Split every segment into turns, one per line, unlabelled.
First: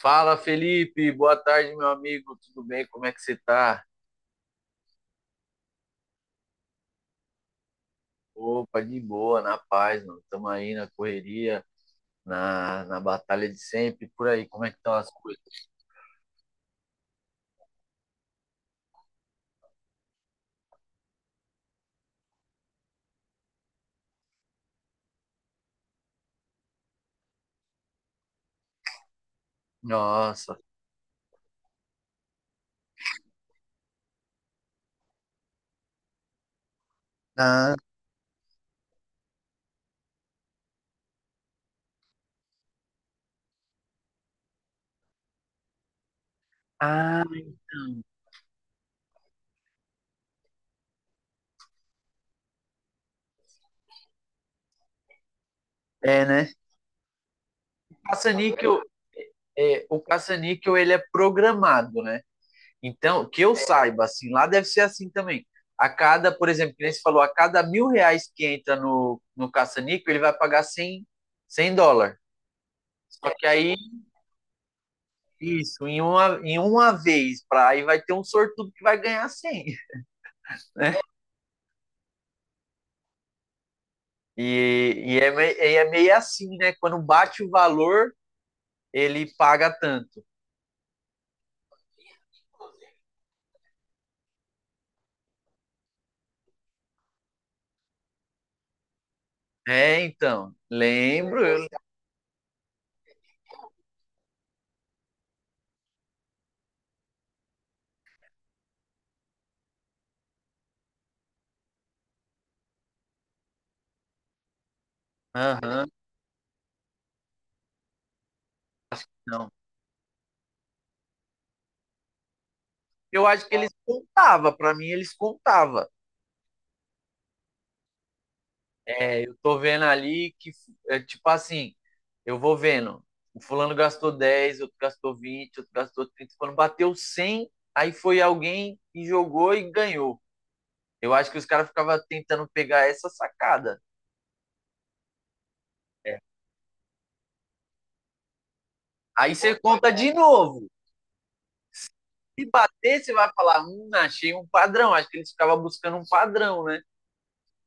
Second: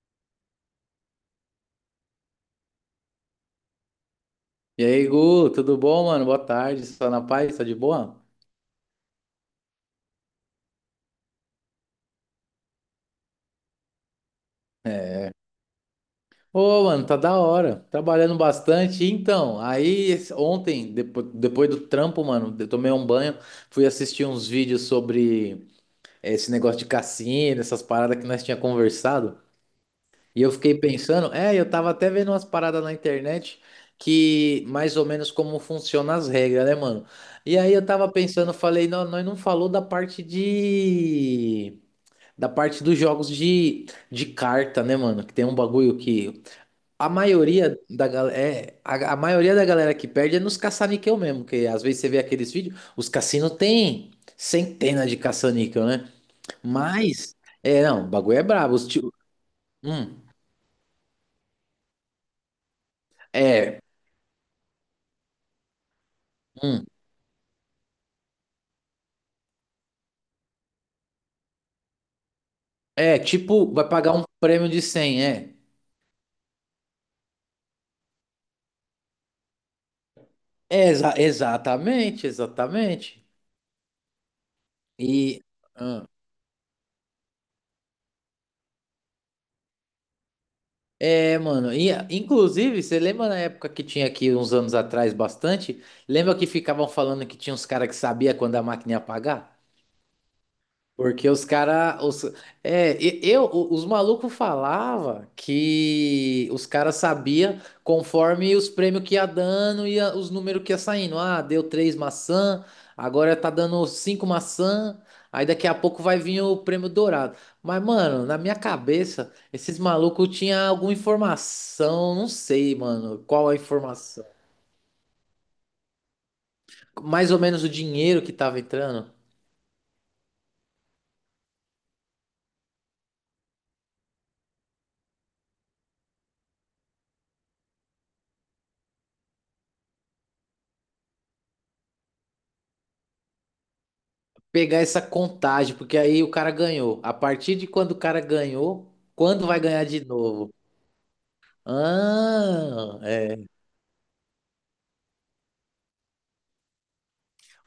Fala, Felipe. Boa tarde, meu amigo. Tudo bem? Como é que você tá?
E aí, Gu, tudo bom, mano? Boa tarde, só na paz, tá de boa?
Opa, de boa, na paz, mano. Estamos aí na correria, na batalha de sempre. Por aí, como é que estão as coisas?
Ô, mano, tá da hora, trabalhando bastante. Então, ontem, depois do trampo, mano, eu tomei um banho, fui assistir uns vídeos sobre esse negócio de cassino, essas paradas que nós tinha conversado. E eu
Nossa.
fiquei pensando, é, eu tava até vendo umas paradas na internet que mais ou menos como funcionam as regras, né, mano? E aí
Ah,
eu tava pensando, falei, não, nós não falou da parte de da parte dos jogos de carta, né, mano? Que tem um bagulho que a
ah,
maioria
então.
da galera é, a maioria da galera que perde é nos caça-níquel mesmo, que às vezes você vê aqueles vídeos, os cassinos têm centenas de caça-níquel, né?
É, né?
Mas é, não, o bagulho é brabo,
caça-níquel,
os tio,
É, o
hum,
caça-níquel, ele é programado, né? Então, que eu
é,
saiba, assim, lá deve ser assim também. A cada, por exemplo, que
hum,
nem você falou, a cada R$ 1.000 que entra no caça-níquel, ele vai pagar cem dólares.
é,
Só que
tipo,
aí
vai pagar um prêmio de 100, é.
isso, em uma vez, aí vai ter um sortudo que vai ganhar 100,
É,
né?
exatamente, exatamente.
E, e é,
E
me- é meio assim, né? Quando bate o valor, ele paga tanto.
É, mano, e, inclusive, você lembra na época que tinha aqui uns anos atrás bastante? Lembra que ficavam falando que tinha uns caras que sabia quando a máquina ia apagar?
É, então,
Porque os
lembro.
cara, os, é, os malucos falava que os caras sabia conforme os prêmios que ia dando e os números que ia saindo. Ah, deu três maçã, agora tá dando cinco maçã, aí daqui a
Aham,
pouco vai vir o prêmio dourado. Mas, mano, na minha cabeça,
não.
esses malucos tinham alguma informação, não sei, mano,
Eu acho
qual
que
a
eles
informação.
contavam, pra mim eles contavam.
Mais ou menos o dinheiro que tava entrando.
É, eu tô vendo ali que, é, tipo assim, eu vou vendo, o fulano gastou 10, outro gastou 20, outro gastou 30, quando bateu 100, aí foi alguém e jogou e ganhou. Eu acho que os caras ficavam tentando pegar essa sacada.
Pegar essa contagem, porque
É.
aí o cara ganhou. A partir de quando o cara ganhou,
Aí
quando
você
vai ganhar
conta
de
de
novo?
novo. Se
Ah,
bater, você vai
é.
falar, achei um padrão. Acho que eles ficavam buscando um padrão, né?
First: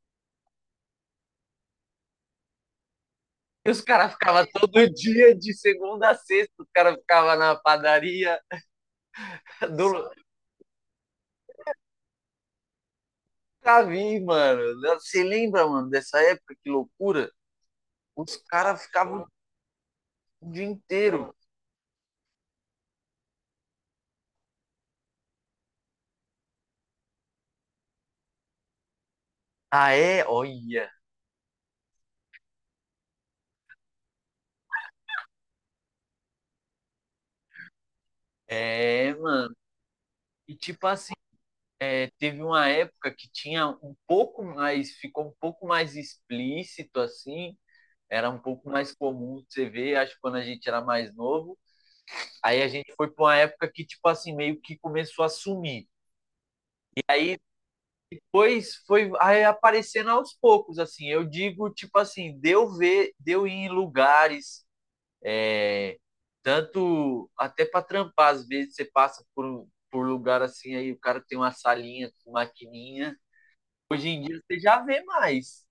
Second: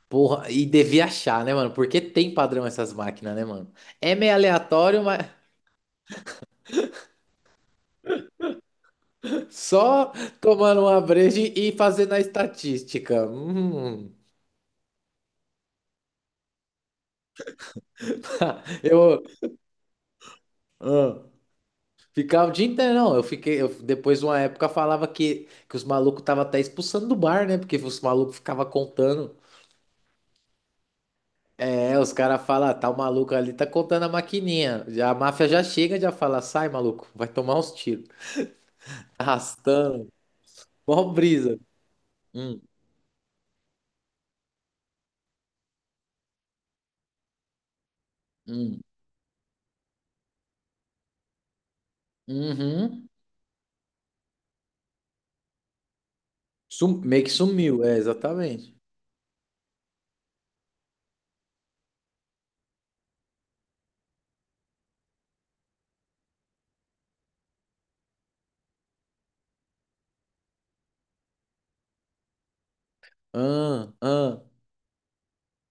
Porra, e devia achar, né, mano? Porque tem padrão essas máquinas, né,
E
mano?
os caras
É meio
ficavam todo
aleatório, mas
dia, de segunda a sexta, os caras ficavam na padaria do.
só tomando uma breja e fazendo a estatística.
Nunca
Hum.
vi, mano. Você lembra, mano, dessa época? Que loucura. Os caras
Eu
ficavam o dia
ah,
inteiro.
ficava o dia inteiro, não. Eu fiquei, eu, depois de uma época falava que os malucos estavam até expulsando do bar, né? Porque os malucos ficavam contando.
Ah, é? Olha.
É, os caras falam, tá o maluco ali, tá contando a maquininha. A máfia já chega, já fala, sai, maluco, vai tomar uns tiros.
É, mano.
Arrastando,
E tipo assim,
mó brisa.
é, teve
Hum,
uma época que tinha um pouco mais, ficou um pouco mais explícito assim, era um pouco
hum,
mais comum você ver, acho que quando a gente era mais novo. Aí a gente
uhum.
foi para uma época que, tipo assim, meio que começou a sumir.
Meio que
Aí
sumiu, é,
depois
exatamente.
foi aí aparecendo aos poucos, assim. Eu digo, tipo assim, deu ver, deu ir em lugares, é, tanto até para trampar, às vezes você passa por lugar assim, aí o cara tem uma salinha com maquininha.
Ah,
Hoje em dia
ah.
você já vê mais.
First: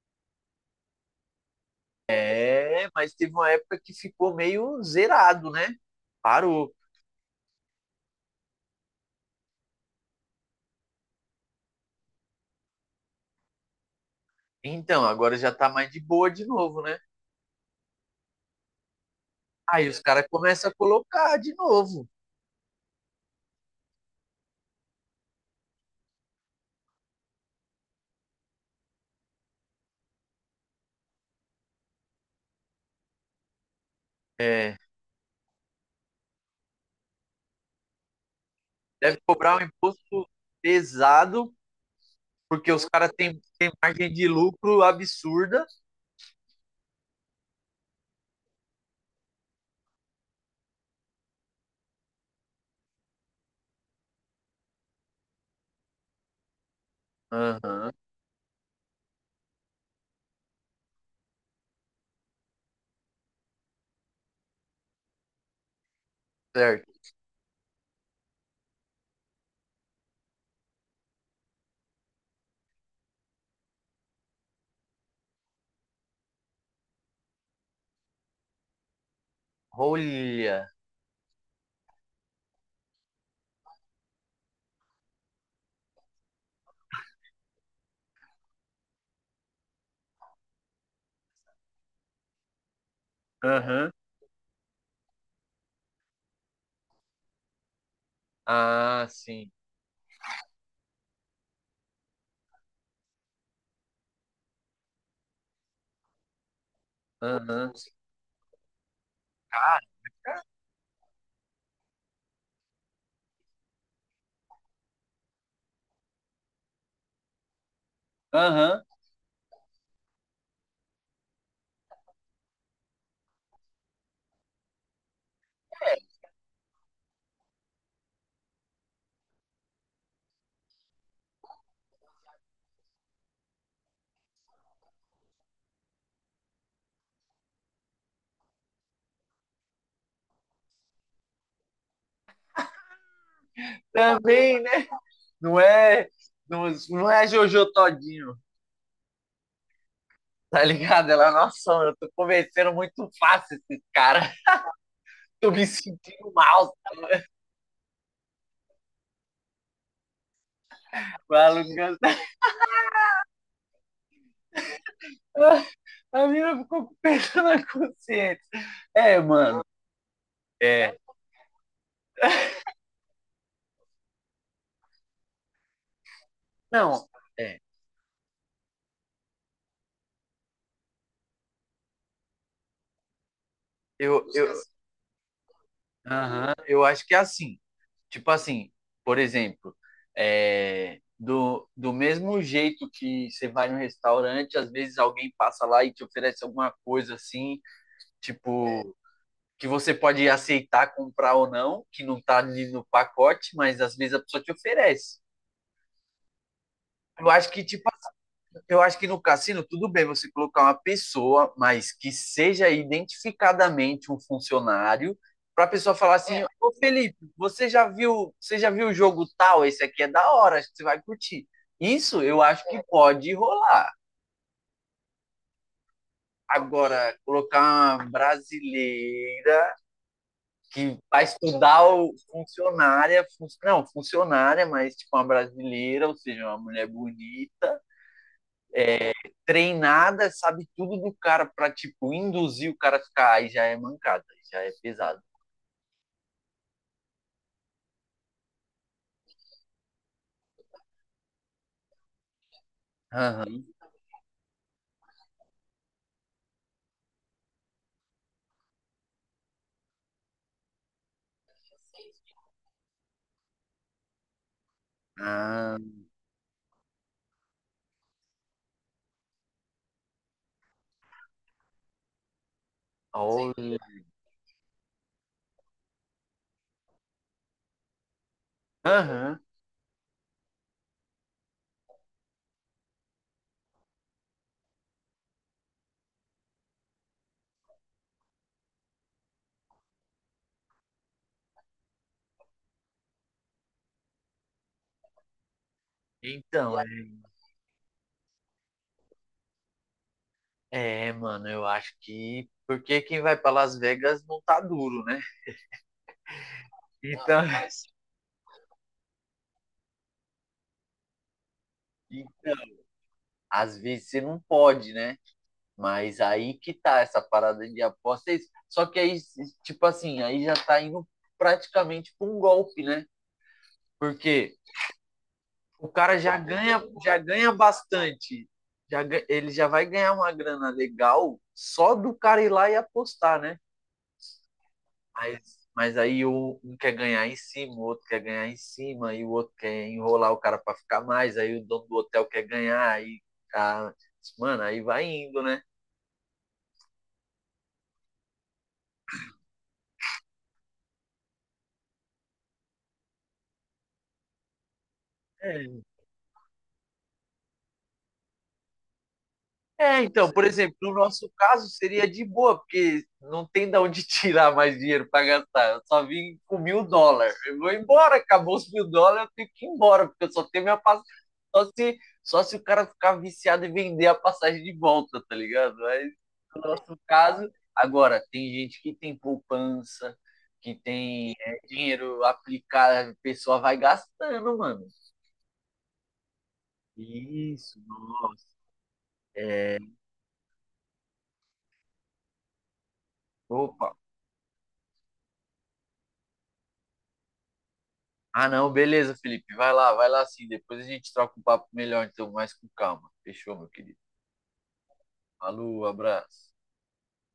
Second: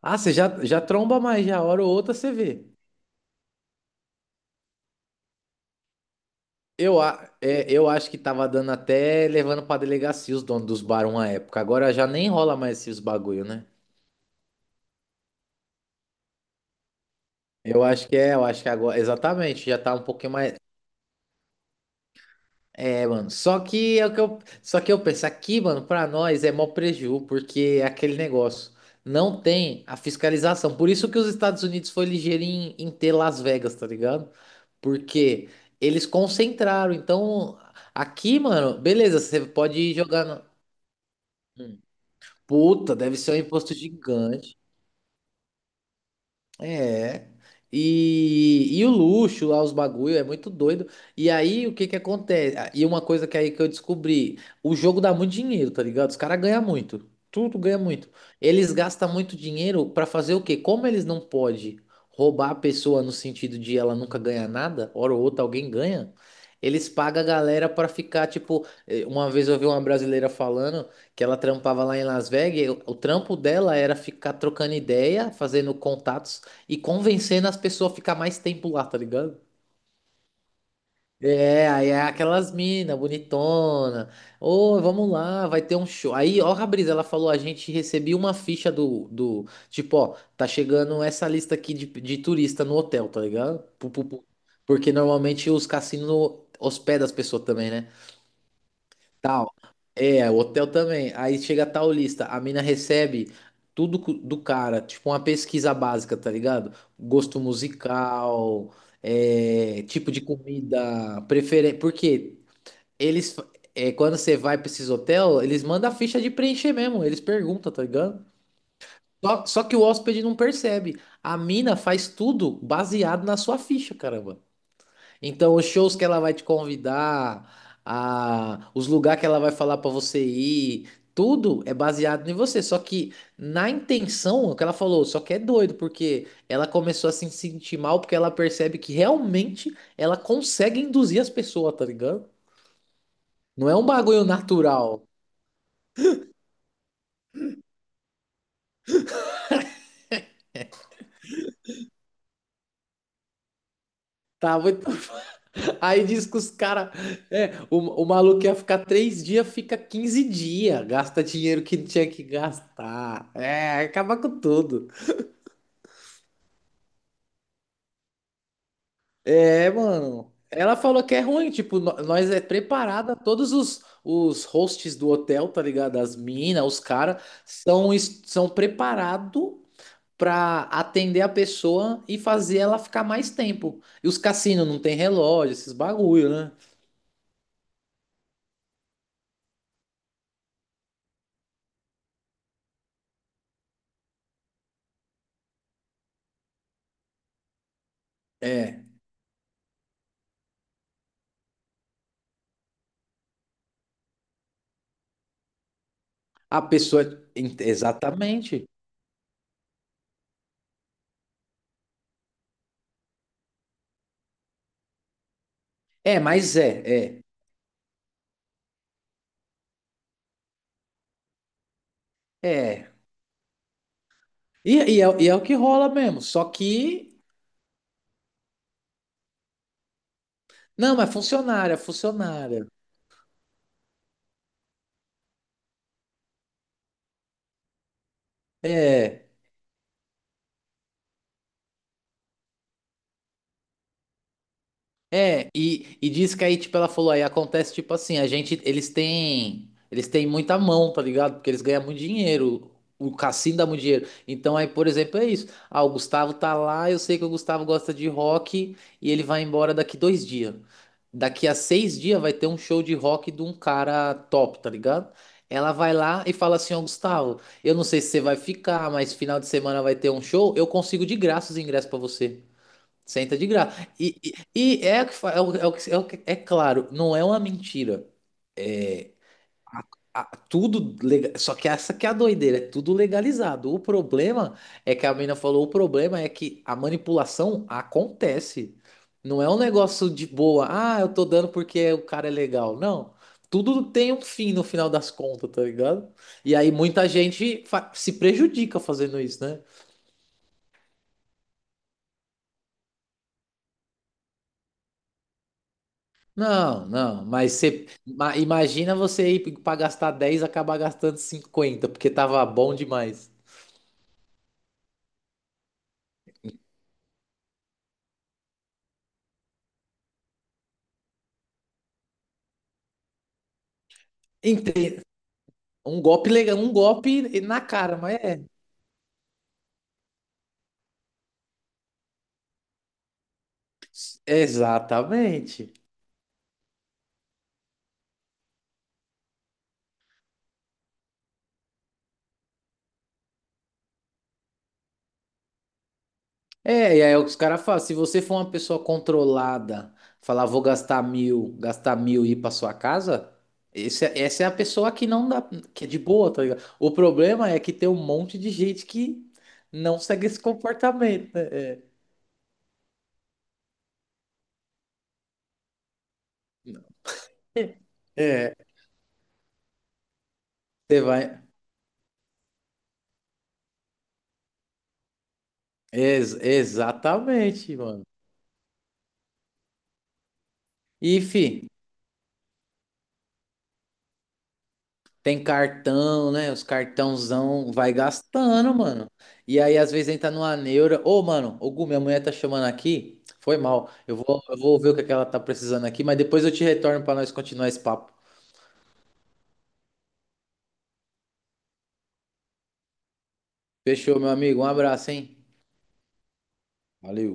Ah, você já, já tromba mais, já, hora ou outra você vê.
É, mas teve uma época que ficou meio zerado, né? Parou.
É, eu acho que tava dando até levando pra delegacia os donos dos bares uma época. Agora já nem rola mais esses bagulho, né?
Então, agora já tá mais de boa de novo, né?
Eu acho que é, eu acho que agora, exatamente, já
Aí
tá
os
um
caras
pouquinho mais.
começam a colocar de novo.
É, mano, só que é o que eu, só que eu penso aqui, mano, pra nós é mó preju, porque é aquele negócio, não tem a fiscalização. Por isso que os Estados Unidos foi ligeiro em, em ter Las Vegas, tá ligado?
É,
Porque eles concentraram. Então, aqui, mano, beleza,
deve
você
cobrar um
pode jogar
imposto
no...
pesado,
Hum.
porque os
Puta,
caras
deve ser um
têm
imposto
margem de
gigante.
lucro absurda.
É. E, e o luxo lá, os bagulho, é muito doido. E aí, o que que acontece? Ah, e uma coisa que aí que eu descobri, o jogo dá muito dinheiro, tá ligado? Os caras ganham muito. Tudo ganha
Aham,
muito. Eles gastam muito dinheiro pra fazer o quê? Como eles não podem roubar a pessoa no sentido de ela nunca ganhar nada, hora ou outra alguém ganha, eles
certo.
pagam a galera pra ficar, tipo, uma vez eu vi uma brasileira falando que ela trampava lá em Las Vegas, e o trampo dela era ficar trocando ideia, fazendo contatos e convencendo as pessoas a ficar mais tempo lá, tá ligado?
Olha.
É, aí é aquelas mina bonitona. Ô, vamos lá, vai ter um show. Aí, ó, a brisa, ela falou, a gente recebeu uma ficha tipo, ó, tá chegando essa lista aqui de turista no hotel, tá ligado? Pu,
Aham.
pu, pu. Porque normalmente os cassinos hospedam as pessoas também, né?
Ah, sim.
Tal. É, o hotel também. Aí chega tal lista, a mina recebe tudo do cara, tipo uma pesquisa básica, tá ligado? Gosto
Aham.
musical,
Cara,
é, tipo de comida, preferência. Porque eles, é, quando você vai pra esses hotel, eles mandam a ficha de preencher mesmo, eles perguntam, tá ligado?
aham.
Só, só que o hóspede não percebe. A mina faz tudo baseado na sua ficha, caramba. Então, os shows que ela vai te convidar, a, os lugares que ela vai falar pra você ir, tudo é baseado em você. Só que na intenção, o que ela falou, só que é doido, porque ela começou a se sentir mal porque ela percebe que realmente ela consegue induzir as pessoas, tá ligado? Não é um bagulho
Também, né?
natural.
Não é, não, não é Jojo Todinho. Tá ligado? Ela, nossa, eu tô convencendo muito fácil esses caras.
Tá, muito...
Tô me
Aí diz
sentindo
que os
mal,
caras. É, o maluco ia ficar 3 dias, fica 15 dias.
tá?
Gasta dinheiro que não tinha
Maluco.
que gastar. É, acaba com tudo.
A mina ficou com o peso na consciência. É, mano.
É, mano. Ela
É.
falou que é ruim, tipo, nós é preparada, todos os hosts do hotel, tá ligado? As minas, os
Não,
caras,
é.
são, são preparados pra atender a pessoa e fazer ela ficar mais tempo. E os
Eu, eu,
cassinos não tem relógio, esses bagulho, né?
aham, eu acho que é assim. Tipo assim, por exemplo, é, do mesmo jeito que você vai no restaurante, às vezes alguém passa lá e te oferece alguma coisa assim,
É,
tipo, que você pode aceitar comprar ou não, que não tá ali no pacote, mas às vezes a pessoa te oferece.
a pessoa.
Eu acho que, tipo,
Exatamente.
eu acho que no cassino, tudo bem você colocar uma pessoa, mas que seja identificadamente um funcionário, para a pessoa falar
É,
assim, É.
mas
ô
é,
Felipe,
é,
você já viu o jogo tal? Esse aqui é da hora, acho que você vai curtir. Isso eu acho que
é.
pode rolar.
E é o que rola mesmo. Só que.
Agora, colocar uma brasileira
Não,
que
mas
vai
funcionária,
estudar o
funcionária.
funcionária, não, funcionária, mas tipo uma brasileira, ou seja, uma mulher bonita,
É.
treinada, sabe tudo do cara pra tipo induzir o cara a ficar, aí já é mancada, já é pesado.
É, e diz que aí, tipo, ela falou, aí acontece, tipo assim, a gente, eles têm muita mão, tá ligado? Porque eles ganham muito dinheiro, o cassino
Aham.
dá muito dinheiro. Então aí, por exemplo, é isso. Ah, o Gustavo tá lá, eu sei que o Gustavo gosta de rock e ele vai embora daqui 2 dias. Daqui a 6 dias vai ter um show de rock de um cara top, tá ligado? Ela
Ah,
vai lá e fala assim, ó, Gustavo, eu não sei se você vai ficar, mas final de semana vai ter um show, eu consigo de graça os ingressos pra você. Senta de
olha.
graça. E é, o que fa- é, o, é, o que- é, o que- é claro, não é uma mentira. É,
Aham.
a- tudo legal, só que essa que é a doideira, é tudo legalizado. O problema é que a menina falou, o problema é que a manipulação acontece. Não é um negócio de boa, ah, eu tô dando porque o cara é legal. Não. Tudo tem um fim no final das contas, tá ligado? E aí
Então, é,
muita gente se prejudica fazendo isso, né?
é, mano, eu acho que porque quem vai pra Las Vegas não tá duro, né?
Não, não,
Então,
mas você imagina você ir pra gastar 10, e acabar gastando 50 porque tava
então,
bom demais.
às vezes você não pode, né? Mas aí que tá essa parada de apostas. Só que aí, tipo assim, aí já tá indo praticamente para um golpe, né? Porque
Ente-
o
Um
cara
golpe legal, um
já
golpe
ganha
na cara, mas é.
bastante. Ele já vai ganhar uma grana legal só do cara ir lá e apostar, né? Mas,
Exatamente.
mas aí um quer ganhar em cima, o outro quer ganhar em cima, e o outro quer enrolar o cara para ficar mais, aí o dono do hotel quer ganhar, aí, a- mano, aí vai indo, né?
É, e aí os caras falam, se você for uma pessoa controlada, falar vou gastar 1.000, gastar mil e ir pra sua casa, essa é a pessoa que não dá, que é
É,
de boa, tá ligado? O problema é que tem um monte de gente que não
É,
segue
então,
esse
por exemplo, no nosso
comportamento,
caso
né?
seria de boa, porque não tem de onde tirar mais dinheiro para gastar. Eu só vim com US$ 1.000. Eu vou
É.
embora,
É.
acabou
É,
os US$ 1.000, eu tenho que ir embora, porque eu só tenho minha
você
passagem.
vai.
Só se o cara ficar viciado e vender a passagem de volta, tá ligado? Mas no nosso caso,
Exatamente, mano.
agora, tem gente que tem poupança, que
E,
tem
fi,
dinheiro aplicado, a pessoa vai gastando, mano.
tem cartão, né? Os cartãozão
Isso,
vai
nossa.
gastando, mano. E
É,
aí, às vezes, entra numa neura. Ô, mano, ô, Gu, minha mulher tá chamando aqui. Foi
opa,
mal. Eu vou ver o que é que ela tá precisando aqui, mas depois eu te retorno pra nós continuar esse papo.
ah, não, beleza, Felipe. Vai lá sim. Depois a gente troca um papo melhor, então, mais com calma. Fechou, meu querido.
Fechou, meu amigo. Um abraço, hein?
Falou, abraço.
Valeu.